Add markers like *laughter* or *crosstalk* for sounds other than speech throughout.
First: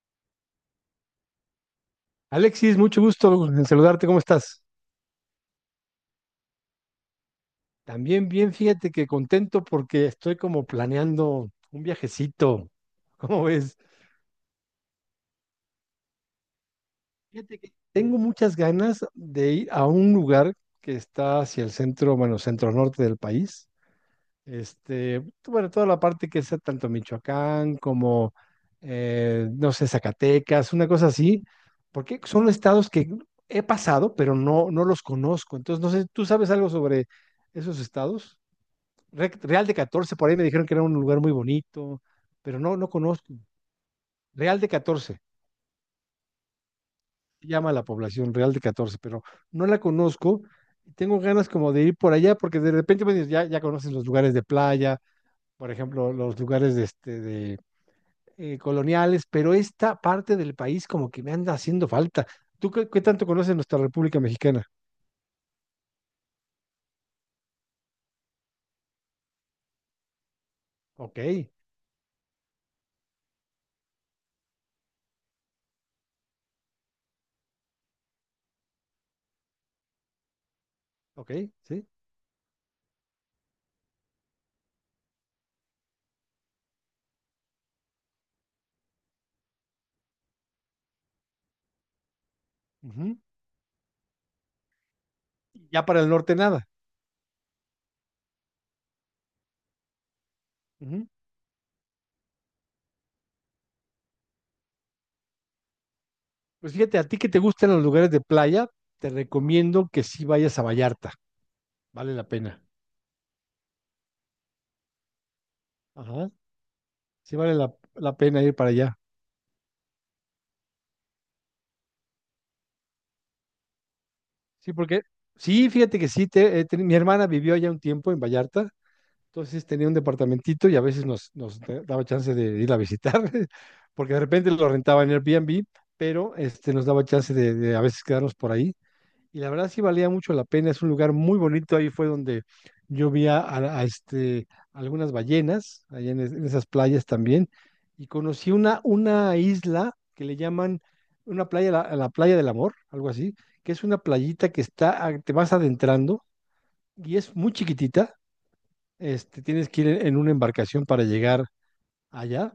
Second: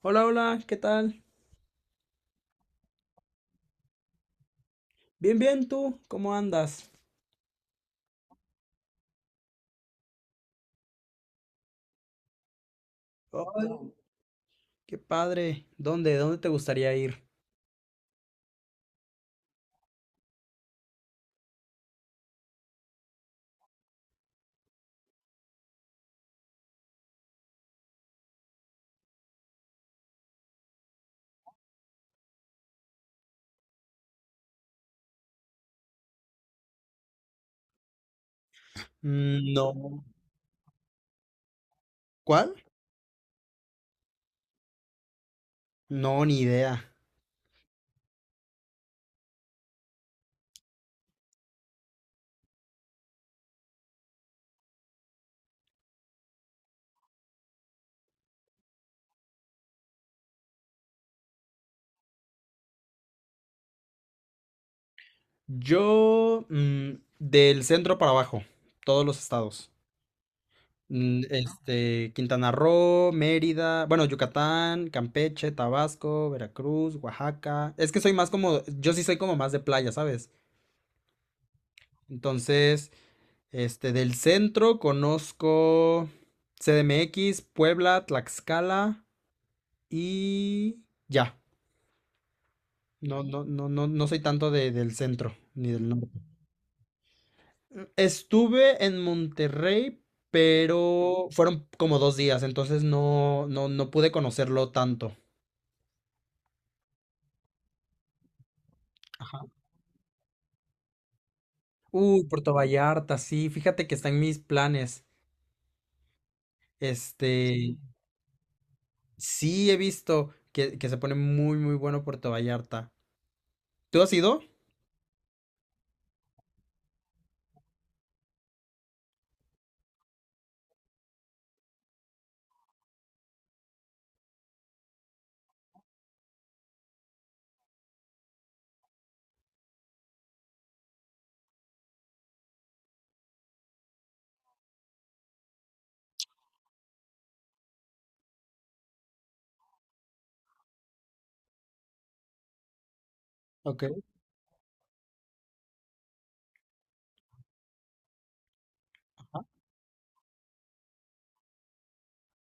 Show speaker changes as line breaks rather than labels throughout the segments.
Hola, hola, ¿qué tal?
Alexis, mucho gusto en saludarte, ¿cómo estás?
Bien, bien, ¿tú? ¿Cómo andas?
También bien, fíjate que contento porque estoy como planeando un viajecito. *laughs* ¿Cómo ves?
Hola. Qué padre. ¿Dónde? ¿Dónde te gustaría ir?
Fíjate que tengo muchas ganas de ir a un lugar que está hacia el centro, bueno, centro norte del país. Este, bueno, toda la parte que es tanto Michoacán como, no sé, Zacatecas, una cosa así, porque son estados que he pasado, pero no los conozco. Entonces, no sé, ¿tú sabes algo sobre esos estados? Real de
No.
Catorce por ahí me dijeron que era un lugar muy bonito,
¿Cuál?
pero no conozco. Real de Catorce
No, ni idea.
se llama la población Real de Catorce, pero no la conozco. Tengo ganas como de ir por allá porque de repente me dices, ya, ya conoces los lugares de playa, por ejemplo, los lugares de, este, de coloniales, pero esta parte del país como que me anda haciendo falta. ¿Tú qué, tanto conoces nuestra República Mexicana?
Yo, del centro para abajo, todos los estados.
Ok,
Quintana Roo, Mérida, bueno, Yucatán, Campeche, Tabasco, Veracruz, Oaxaca. Es que soy más como, yo sí soy como más de playa, ¿sabes?
ok, sí.
Entonces, del centro conozco CDMX, Puebla, Tlaxcala y ya.
Ujú.
No, no, no, no, no soy tanto del centro ni
Ya
del
para el
norte.
norte nada.
Estuve en Monterrey, pero fueron como dos días, entonces no, no, no pude conocerlo tanto.
Pues fíjate, a ti que te gustan los lugares de playa, te
Ajá.
recomiendo que sí vayas a Vallarta. Vale
Uy,
la
Puerto
pena.
Vallarta, sí, fíjate que está en mis planes.
Ajá. Sí vale la,
Este,
la pena ir para allá.
sí he visto que se pone muy, muy bueno Puerto Vallarta. ¿Tú has ido?
Sí, porque sí, fíjate que sí, mi hermana vivió allá un tiempo en Vallarta, entonces tenía un departamentito y a veces nos daba chance de ir a visitar, *laughs* porque de repente lo rentaba en Airbnb, pero este, nos daba chance de, a veces quedarnos por ahí. Y la verdad sí valía mucho la pena, es un lugar muy bonito. Ahí fue donde yo vi a este, algunas ballenas, allá en esas playas también, y conocí una isla que le llaman una playa, la playa del amor, algo así, que
Ok.
es una playita que está, te vas adentrando y es muy chiquitita. Este, tienes que ir en una embarcación para llegar allá,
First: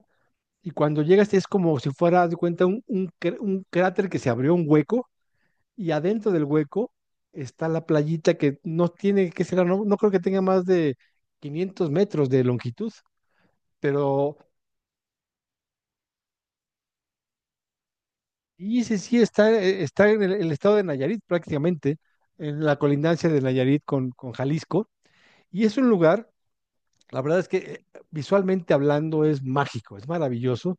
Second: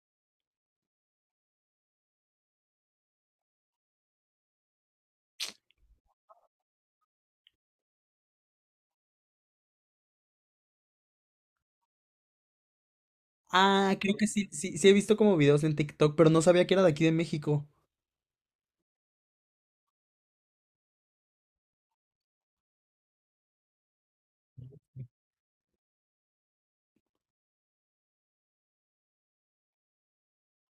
y cuando llegas es como si fuera, haz de cuenta, un cráter que se abrió un hueco, y adentro del hueco está la playita que no tiene que ser, no creo que tenga más de 500 metros de longitud,
Ah, creo que
pero
sí, sí, sí he visto como videos en TikTok, pero no sabía que era de aquí de México.
y sí, sí está, está en el estado de Nayarit prácticamente, en la colindancia de Nayarit con Jalisco, y es un lugar, la verdad es que visualmente hablando es mágico, es maravilloso,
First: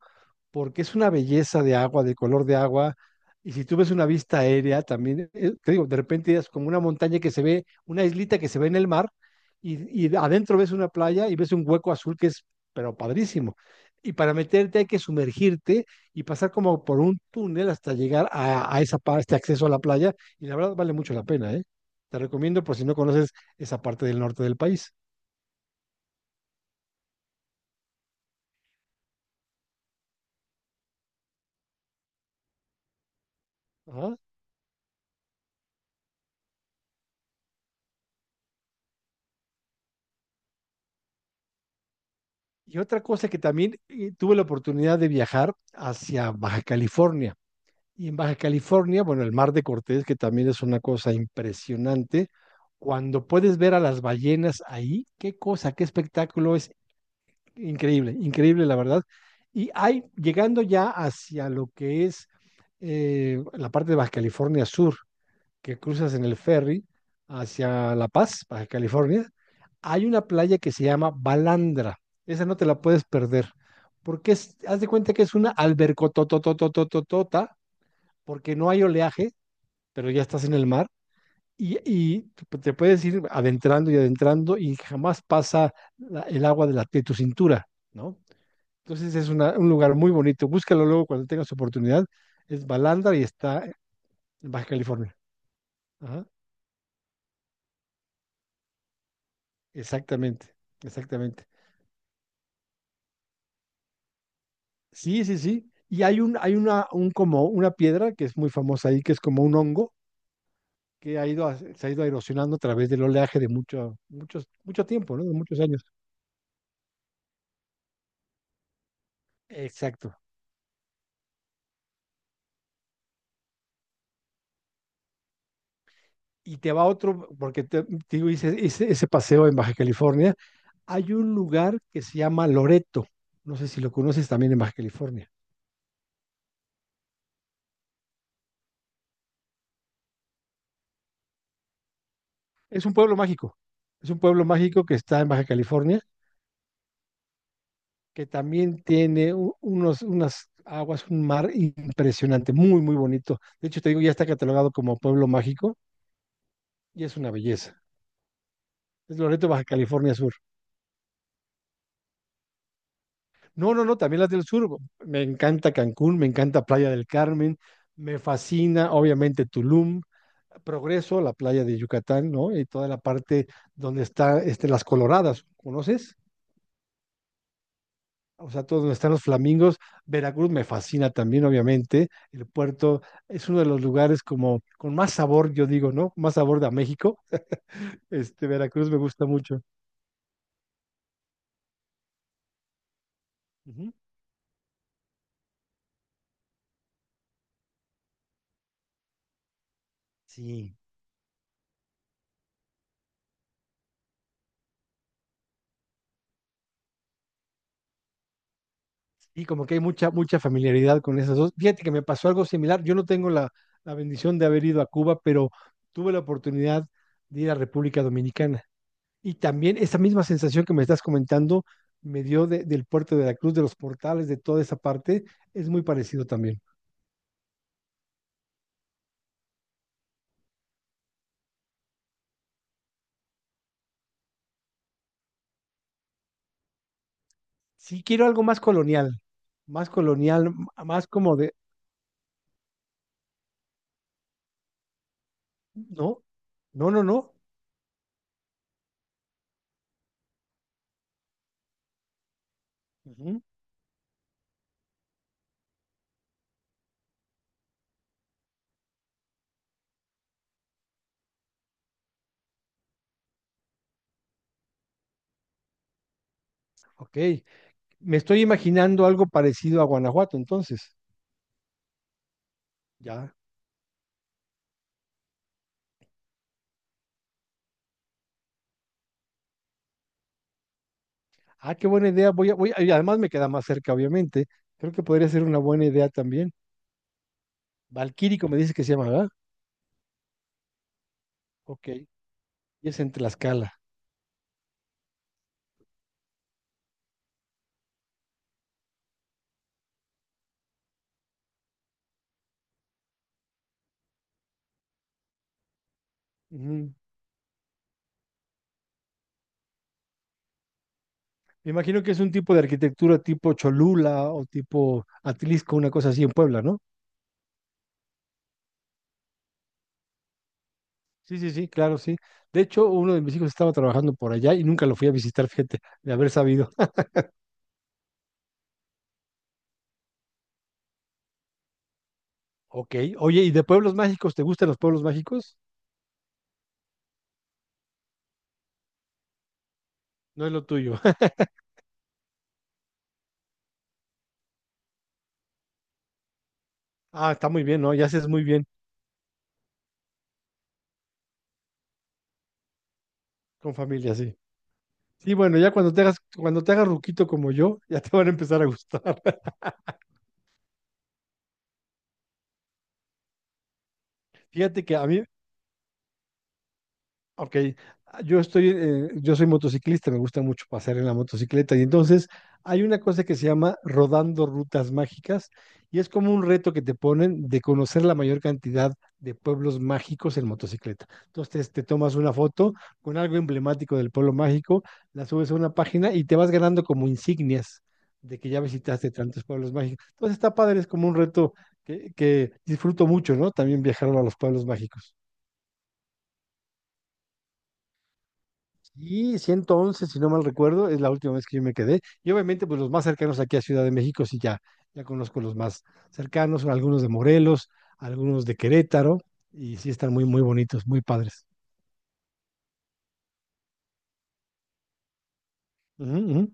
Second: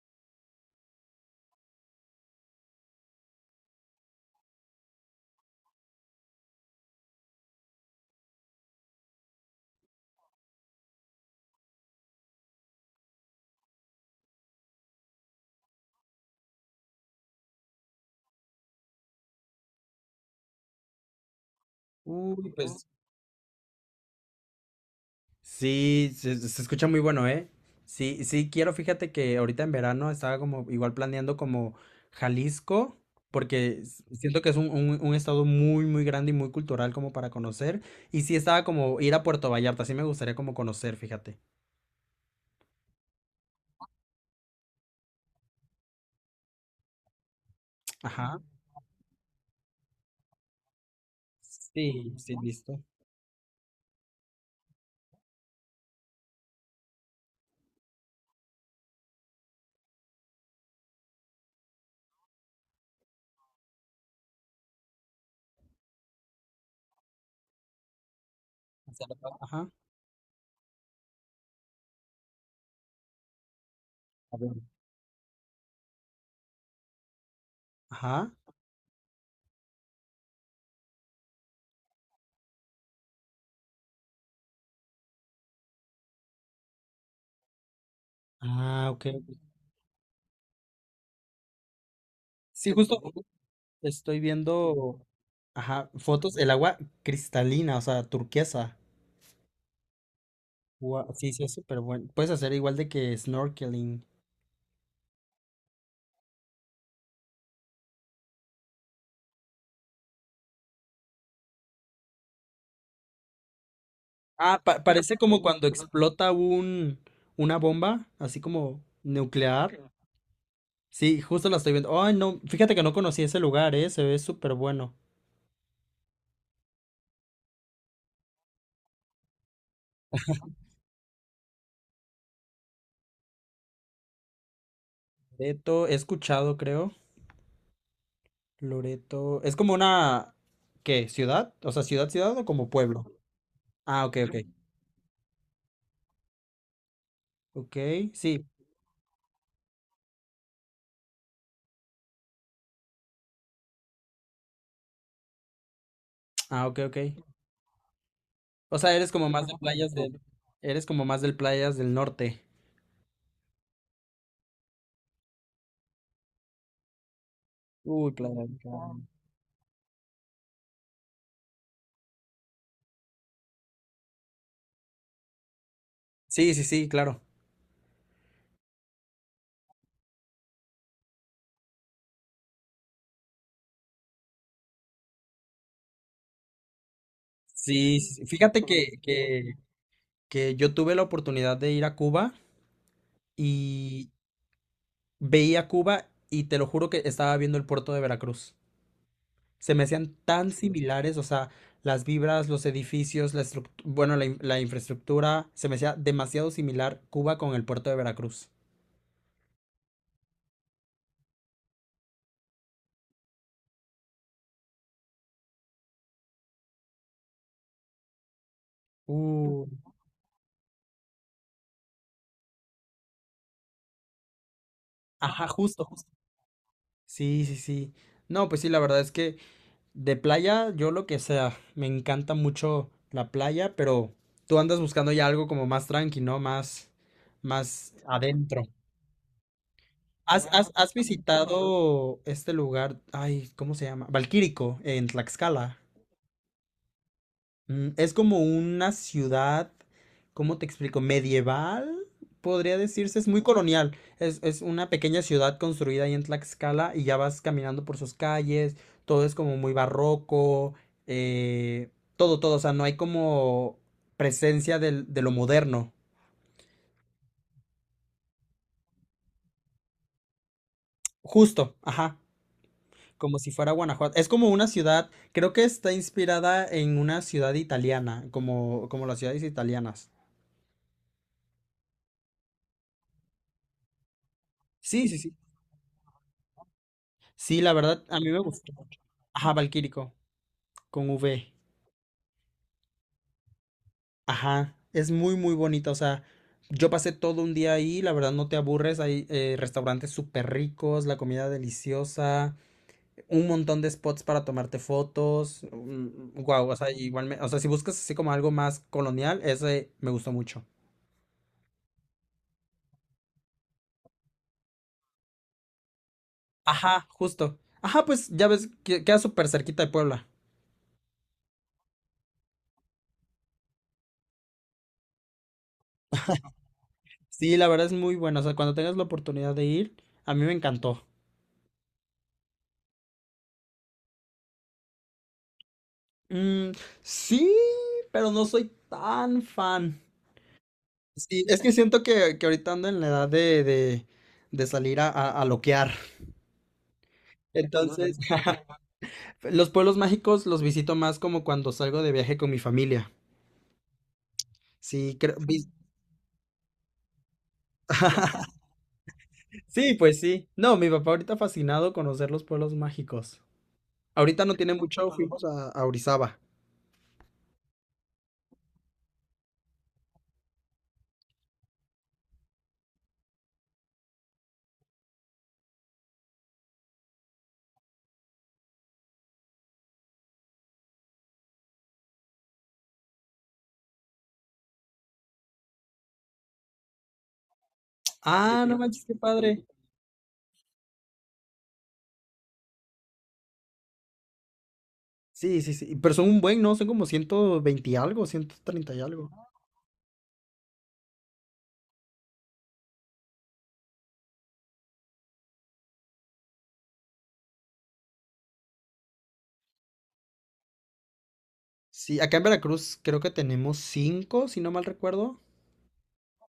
porque es una belleza de agua, de color de agua. Y si tú ves una vista aérea, también, te digo, de repente es como una montaña que se ve, una islita que se ve en el mar, y adentro ves una playa y ves un hueco azul que es, pero padrísimo. Y para meterte hay que sumergirte y pasar como por un túnel hasta llegar a esa parte, este acceso a la playa, y la verdad vale mucho la pena, ¿eh? Te
Uy,
recomiendo por si
pues
no conoces esa parte del norte del país.
sí, se escucha muy bueno, ¿eh? Sí, sí, quiero, fíjate que ahorita en verano estaba como igual planeando como Jalisco, porque
Ajá.
siento que es un, un estado muy, muy grande y muy cultural como para conocer. Y sí estaba como ir a Puerto Vallarta, sí me gustaría como conocer, fíjate.
Y otra cosa que también, tuve la oportunidad de viajar hacia Baja California. Y en Baja
Ajá.
California, bueno, el Mar de Cortés, que también es una cosa
Sí,
impresionante,
sí, listo.
cuando puedes ver a las ballenas ahí, qué cosa, qué espectáculo, es increíble, increíble la verdad. Y hay, llegando ya hacia lo que es, la parte de Baja California Sur, que cruzas en el ferry hacia La Paz, Baja
Hacia
California,
ajá.
hay una playa que se llama Balandra. Esa no te la puedes perder, porque
A ver.
es, haz de cuenta que es una albercotototototota,
Ajá.
porque no hay oleaje, pero ya estás en el mar, y te puedes ir adentrando y adentrando y jamás pasa el agua de tu cintura, ¿no?
Ah, ok,
Entonces es
ok.
un lugar muy bonito. Búscalo luego cuando tengas oportunidad. Es
Sí, justo.
Balandra y está en
Estoy
Baja
viendo,
California.
ajá,
Ajá,
fotos, el agua cristalina, o sea, turquesa.
exactamente,
Sí, sí,
exactamente.
es súper bueno. Puedes hacer igual de que snorkeling.
Sí, sí, sí. Y hay un, hay una, un como una piedra que es muy famosa ahí, que es como un hongo que se ha ido erosionando a través del oleaje de mucho, muchos,
Ah,
mucho
parece
tiempo, ¿no? De
como
muchos
cuando
años.
explota un, una bomba, así como nuclear.
Exacto.
Sí, justo la estoy viendo. Ay, no, fíjate que no conocí ese lugar, se ve súper bueno.
Y te va otro, porque te digo, hice ese paseo en Baja California. Hay un lugar que se llama Loreto, no sé si lo conoces también en Baja California.
Loreto, he escuchado, creo. Loreto, es como una, ¿qué? ¿Ciudad? O sea, ciudad, ciudad o como
Es un
pueblo.
pueblo mágico,
Ah,
es
ok,
un
ok.
pueblo mágico que está en Baja California,
Ok,
que
sí.
también tiene unas aguas, un mar impresionante, muy, muy bonito. De hecho, te digo, ya está catalogado como pueblo mágico
Ah, ok, ok.
y es una belleza.
O sea, eres
Es
como más
Loreto,
de
Baja
playas
California
del,
Sur.
eres como más del playas del norte.
No, no, no, también las del sur. Me encanta Cancún, me encanta Playa del Carmen,
Uy,
me
playas del
fascina,
Carmen.
obviamente, Tulum, Progreso, la playa de Yucatán, ¿no? Y toda la parte donde está este, las Coloradas, ¿conoces?
Sí, sí, sí, claro.
O sea, todo donde están los flamingos. Veracruz me fascina también, obviamente. El puerto es uno de los lugares como con más sabor, yo digo, ¿no? Más sabor de a México.
Sí, sí, sí.
Este,
Fíjate
Veracruz me gusta mucho.
que yo tuve la oportunidad de ir a Cuba
Ujú.
y veía Cuba y te lo juro que estaba viendo el puerto de Veracruz. Se me hacían tan
Sí,
similares, o sea, las vibras, los edificios, bueno, la, la infraestructura, se me hacía demasiado similar Cuba con el puerto de Veracruz.
y como que hay mucha, mucha familiaridad con esas dos. Fíjate que me pasó algo similar. Yo no tengo la bendición de haber ido a Cuba, pero tuve la oportunidad de ir a República Dominicana. Y
Uh,
también esa misma sensación que me estás comentando me dio del puerto de la Cruz, de los portales, de toda esa parte,
ajá,
es muy
justo, justo.
parecido también.
Sí, sí, sí. No, pues sí, la verdad es que de playa, yo lo que sea. Me encanta mucho la playa, pero tú andas buscando ya algo como más tranqui, ¿no? Más, más
Sí quiero algo más
adentro.
colonial, más
¿Has,
colonial,
has, has
más como de,
visitado este lugar? Ay, ¿cómo se llama? Valquírico, en Tlaxcala.
no, no, no, no.
Es como una ciudad, ¿cómo te explico? Medieval, podría decirse, es muy
Ujú,
colonial. Es una pequeña ciudad construida ahí en Tlaxcala y ya vas caminando por sus calles, todo es como muy barroco, eh, todo, todo, o sea, no hay como presencia de lo moderno.
ok, me estoy imaginando algo parecido a Guanajuato, entonces,
Justo, ajá,
ya.
como si fuera Guanajuato. Es como una ciudad, creo que está inspirada en una ciudad italiana, como, como las ciudades italianas.
Ah, qué buena idea, y además me queda más cerca, obviamente. Creo que
Sí, sí,
podría
sí.
ser una buena idea también.
Sí, la verdad, a mí me
Valquírico me
gustó.
dice que se llama, ¿verdad?
Ajá, Valquírico, con V.
Ok, y es en Tlaxcala.
Ajá, es muy, muy bonita. O sea, yo pasé todo un día ahí, la verdad no te aburres. Hay restaurantes súper ricos, la comida deliciosa, un montón de spots para tomarte fotos. Wow, o sea,
Ujú.
igual o sea, si buscas así como algo más colonial, ese me gustó mucho.
Me imagino que es un tipo de arquitectura tipo Cholula o tipo Atlisco, una cosa así en Puebla, ¿no?
Ajá, justo. Ajá, pues ya ves, que queda súper cerquita de Puebla.
Sí, sí, sí, claro, sí. De hecho, uno de mis hijos estaba trabajando por allá y nunca lo fui a visitar, fíjate, de haber sabido. *laughs*
Sí, la verdad es muy bueno. O sea, cuando tengas la oportunidad de ir, a mí me encantó.
Ok, oye, ¿y de pueblos mágicos? ¿Te gustan los pueblos mágicos?
Mm, sí, pero no soy tan fan.
No es lo tuyo. *laughs*
Sí, es que siento que ahorita ando en la edad de salir a loquear.
Ah, está muy bien, ¿no? Ya
Entonces,
haces muy bien
*laughs* los pueblos mágicos los visito más como cuando salgo de viaje con mi familia.
con familia, sí.
Sí,
Sí,
creo.
bueno, ya cuando te hagas ruquito como yo, ya te van a empezar
*laughs*
a gustar. *laughs*
Sí, pues sí. No, mi papá ahorita fascinado conocer los pueblos mágicos. Ahorita no tiene
Fíjate que a
mucho,
mí,
fuimos a Orizaba.
ok, ah, yo soy motociclista, me gusta mucho pasear en la motocicleta y entonces hay una cosa que se llama rodando rutas mágicas y es como un reto que te ponen de conocer la mayor cantidad de pueblos mágicos en motocicleta. Entonces tomas una foto con algo emblemático del pueblo mágico, la subes a una página y te vas ganando como insignias de que ya
Ah, no manches,
visitaste
qué
tantos
padre.
pueblos mágicos. Entonces está padre, es como un reto que disfruto mucho, ¿no? También viajar a los pueblos mágicos.
Sí, sí, sí. Pero son un buen, ¿no? Son como 120 y algo, 130 y algo.
Y 111 si no mal recuerdo, es la última vez que yo me quedé. Y obviamente, pues los más cercanos aquí a Ciudad de México, sí, ya, ya conozco los más cercanos, algunos de Morelos, algunos de Querétaro, y sí están muy, muy bonitos, muy padres.
Sí, acá en Veracruz creo que tenemos cinco, si no mal recuerdo.
Ujú, ujú.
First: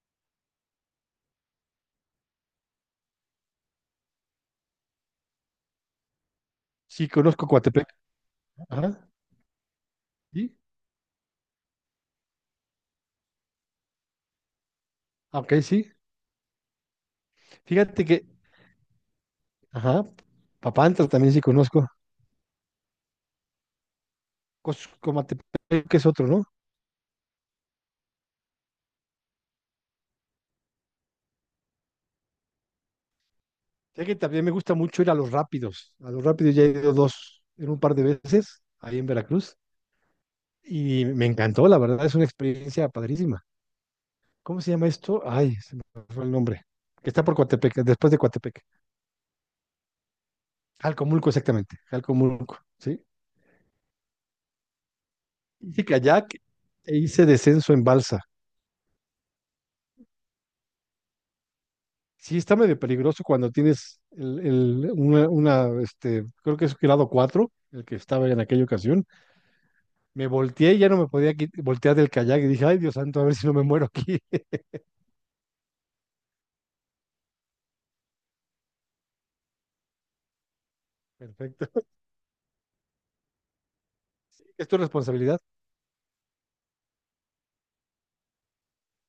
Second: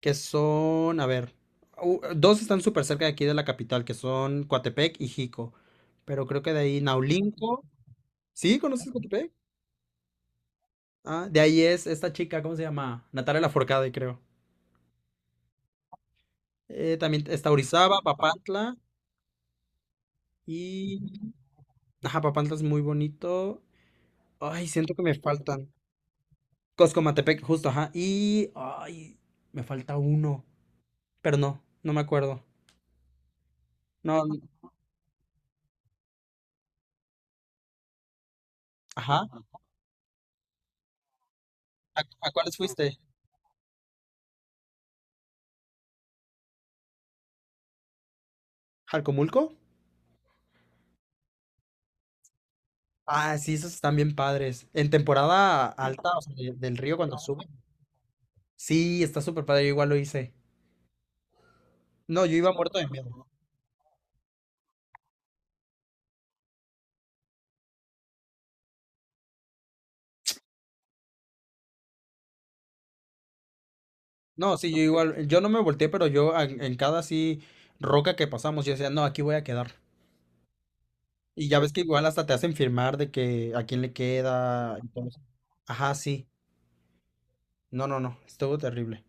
Que son, a ver, dos están súper cerca de aquí de la capital, que son Coatepec y Jico. Pero creo que de ahí
Sí, conozco
Naulinco.
Coatepec.
¿Sí? ¿Conoces
Ajá,
Coatepec?
sí.
Ah, de ahí es esta chica, ¿cómo se llama? Natalia Lafourcade, creo.
Ah, ok, sí.
También está Orizaba,
Fíjate que,
Papantla
ajá, Papantla
y...
también sí conozco.
Ajá, Papantla es muy bonito. Ay, siento que me faltan.
Comatepec, que es otro, ¿no?
Coscomatepec, justo, ajá. Y... Ay, me falta uno. Pero no, no me acuerdo.
Sé que
No,
también me gusta mucho ir a los rápidos. A los rápidos ya he ido dos, en un par de veces, ahí en
ajá.
Veracruz. Y me encantó, la verdad, es una
A cuáles
experiencia
fuiste?
padrísima. ¿Cómo se llama esto? Ay, se me fue el nombre. Que está por Coatepec, después de Coatepec.
¿Jalcomulco?
Jalcomulco, exactamente. Jalcomulco, ¿sí?
Ah, sí, esos están bien padres. En temporada
Hice
alta, o
kayak
sea, del
e
río cuando
hice
sube.
descenso en balsa.
Sí, está súper padre, yo igual lo hice. No, yo
Sí,
iba
está
muerto
medio
de
peligroso
miedo.
cuando tienes una, este, creo que es grado 4 el que estaba en aquella ocasión. Me volteé y ya no me podía voltear del kayak y dije, ay, Dios santo, a ver si no me muero aquí.
No, sí, yo igual, yo no me volteé, pero yo en cada así roca que pasamos, yo decía, no, aquí voy a quedar.
*laughs*
Y ya ves que
Perfecto.
igual hasta te hacen firmar de que a quién le
¿Es tu
queda y todo eso.
responsabilidad?
Ajá, sí. No, no, no, estuvo terrible.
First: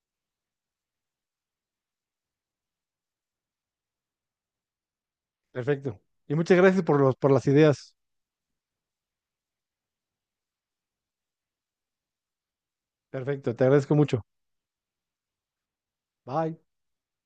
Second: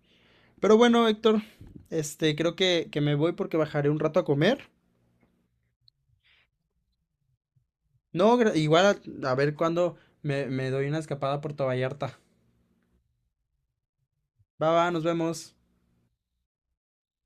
Pero bueno, Héctor, creo que me voy porque bajaré un rato a comer.
Perfecto. Y muchas gracias por los, por las ideas.
No, igual a ver cuándo me, me doy una escapada por Puerto Vallarta.
Perfecto, te agradezco mucho.
Va, va, nos vemos.
Bye.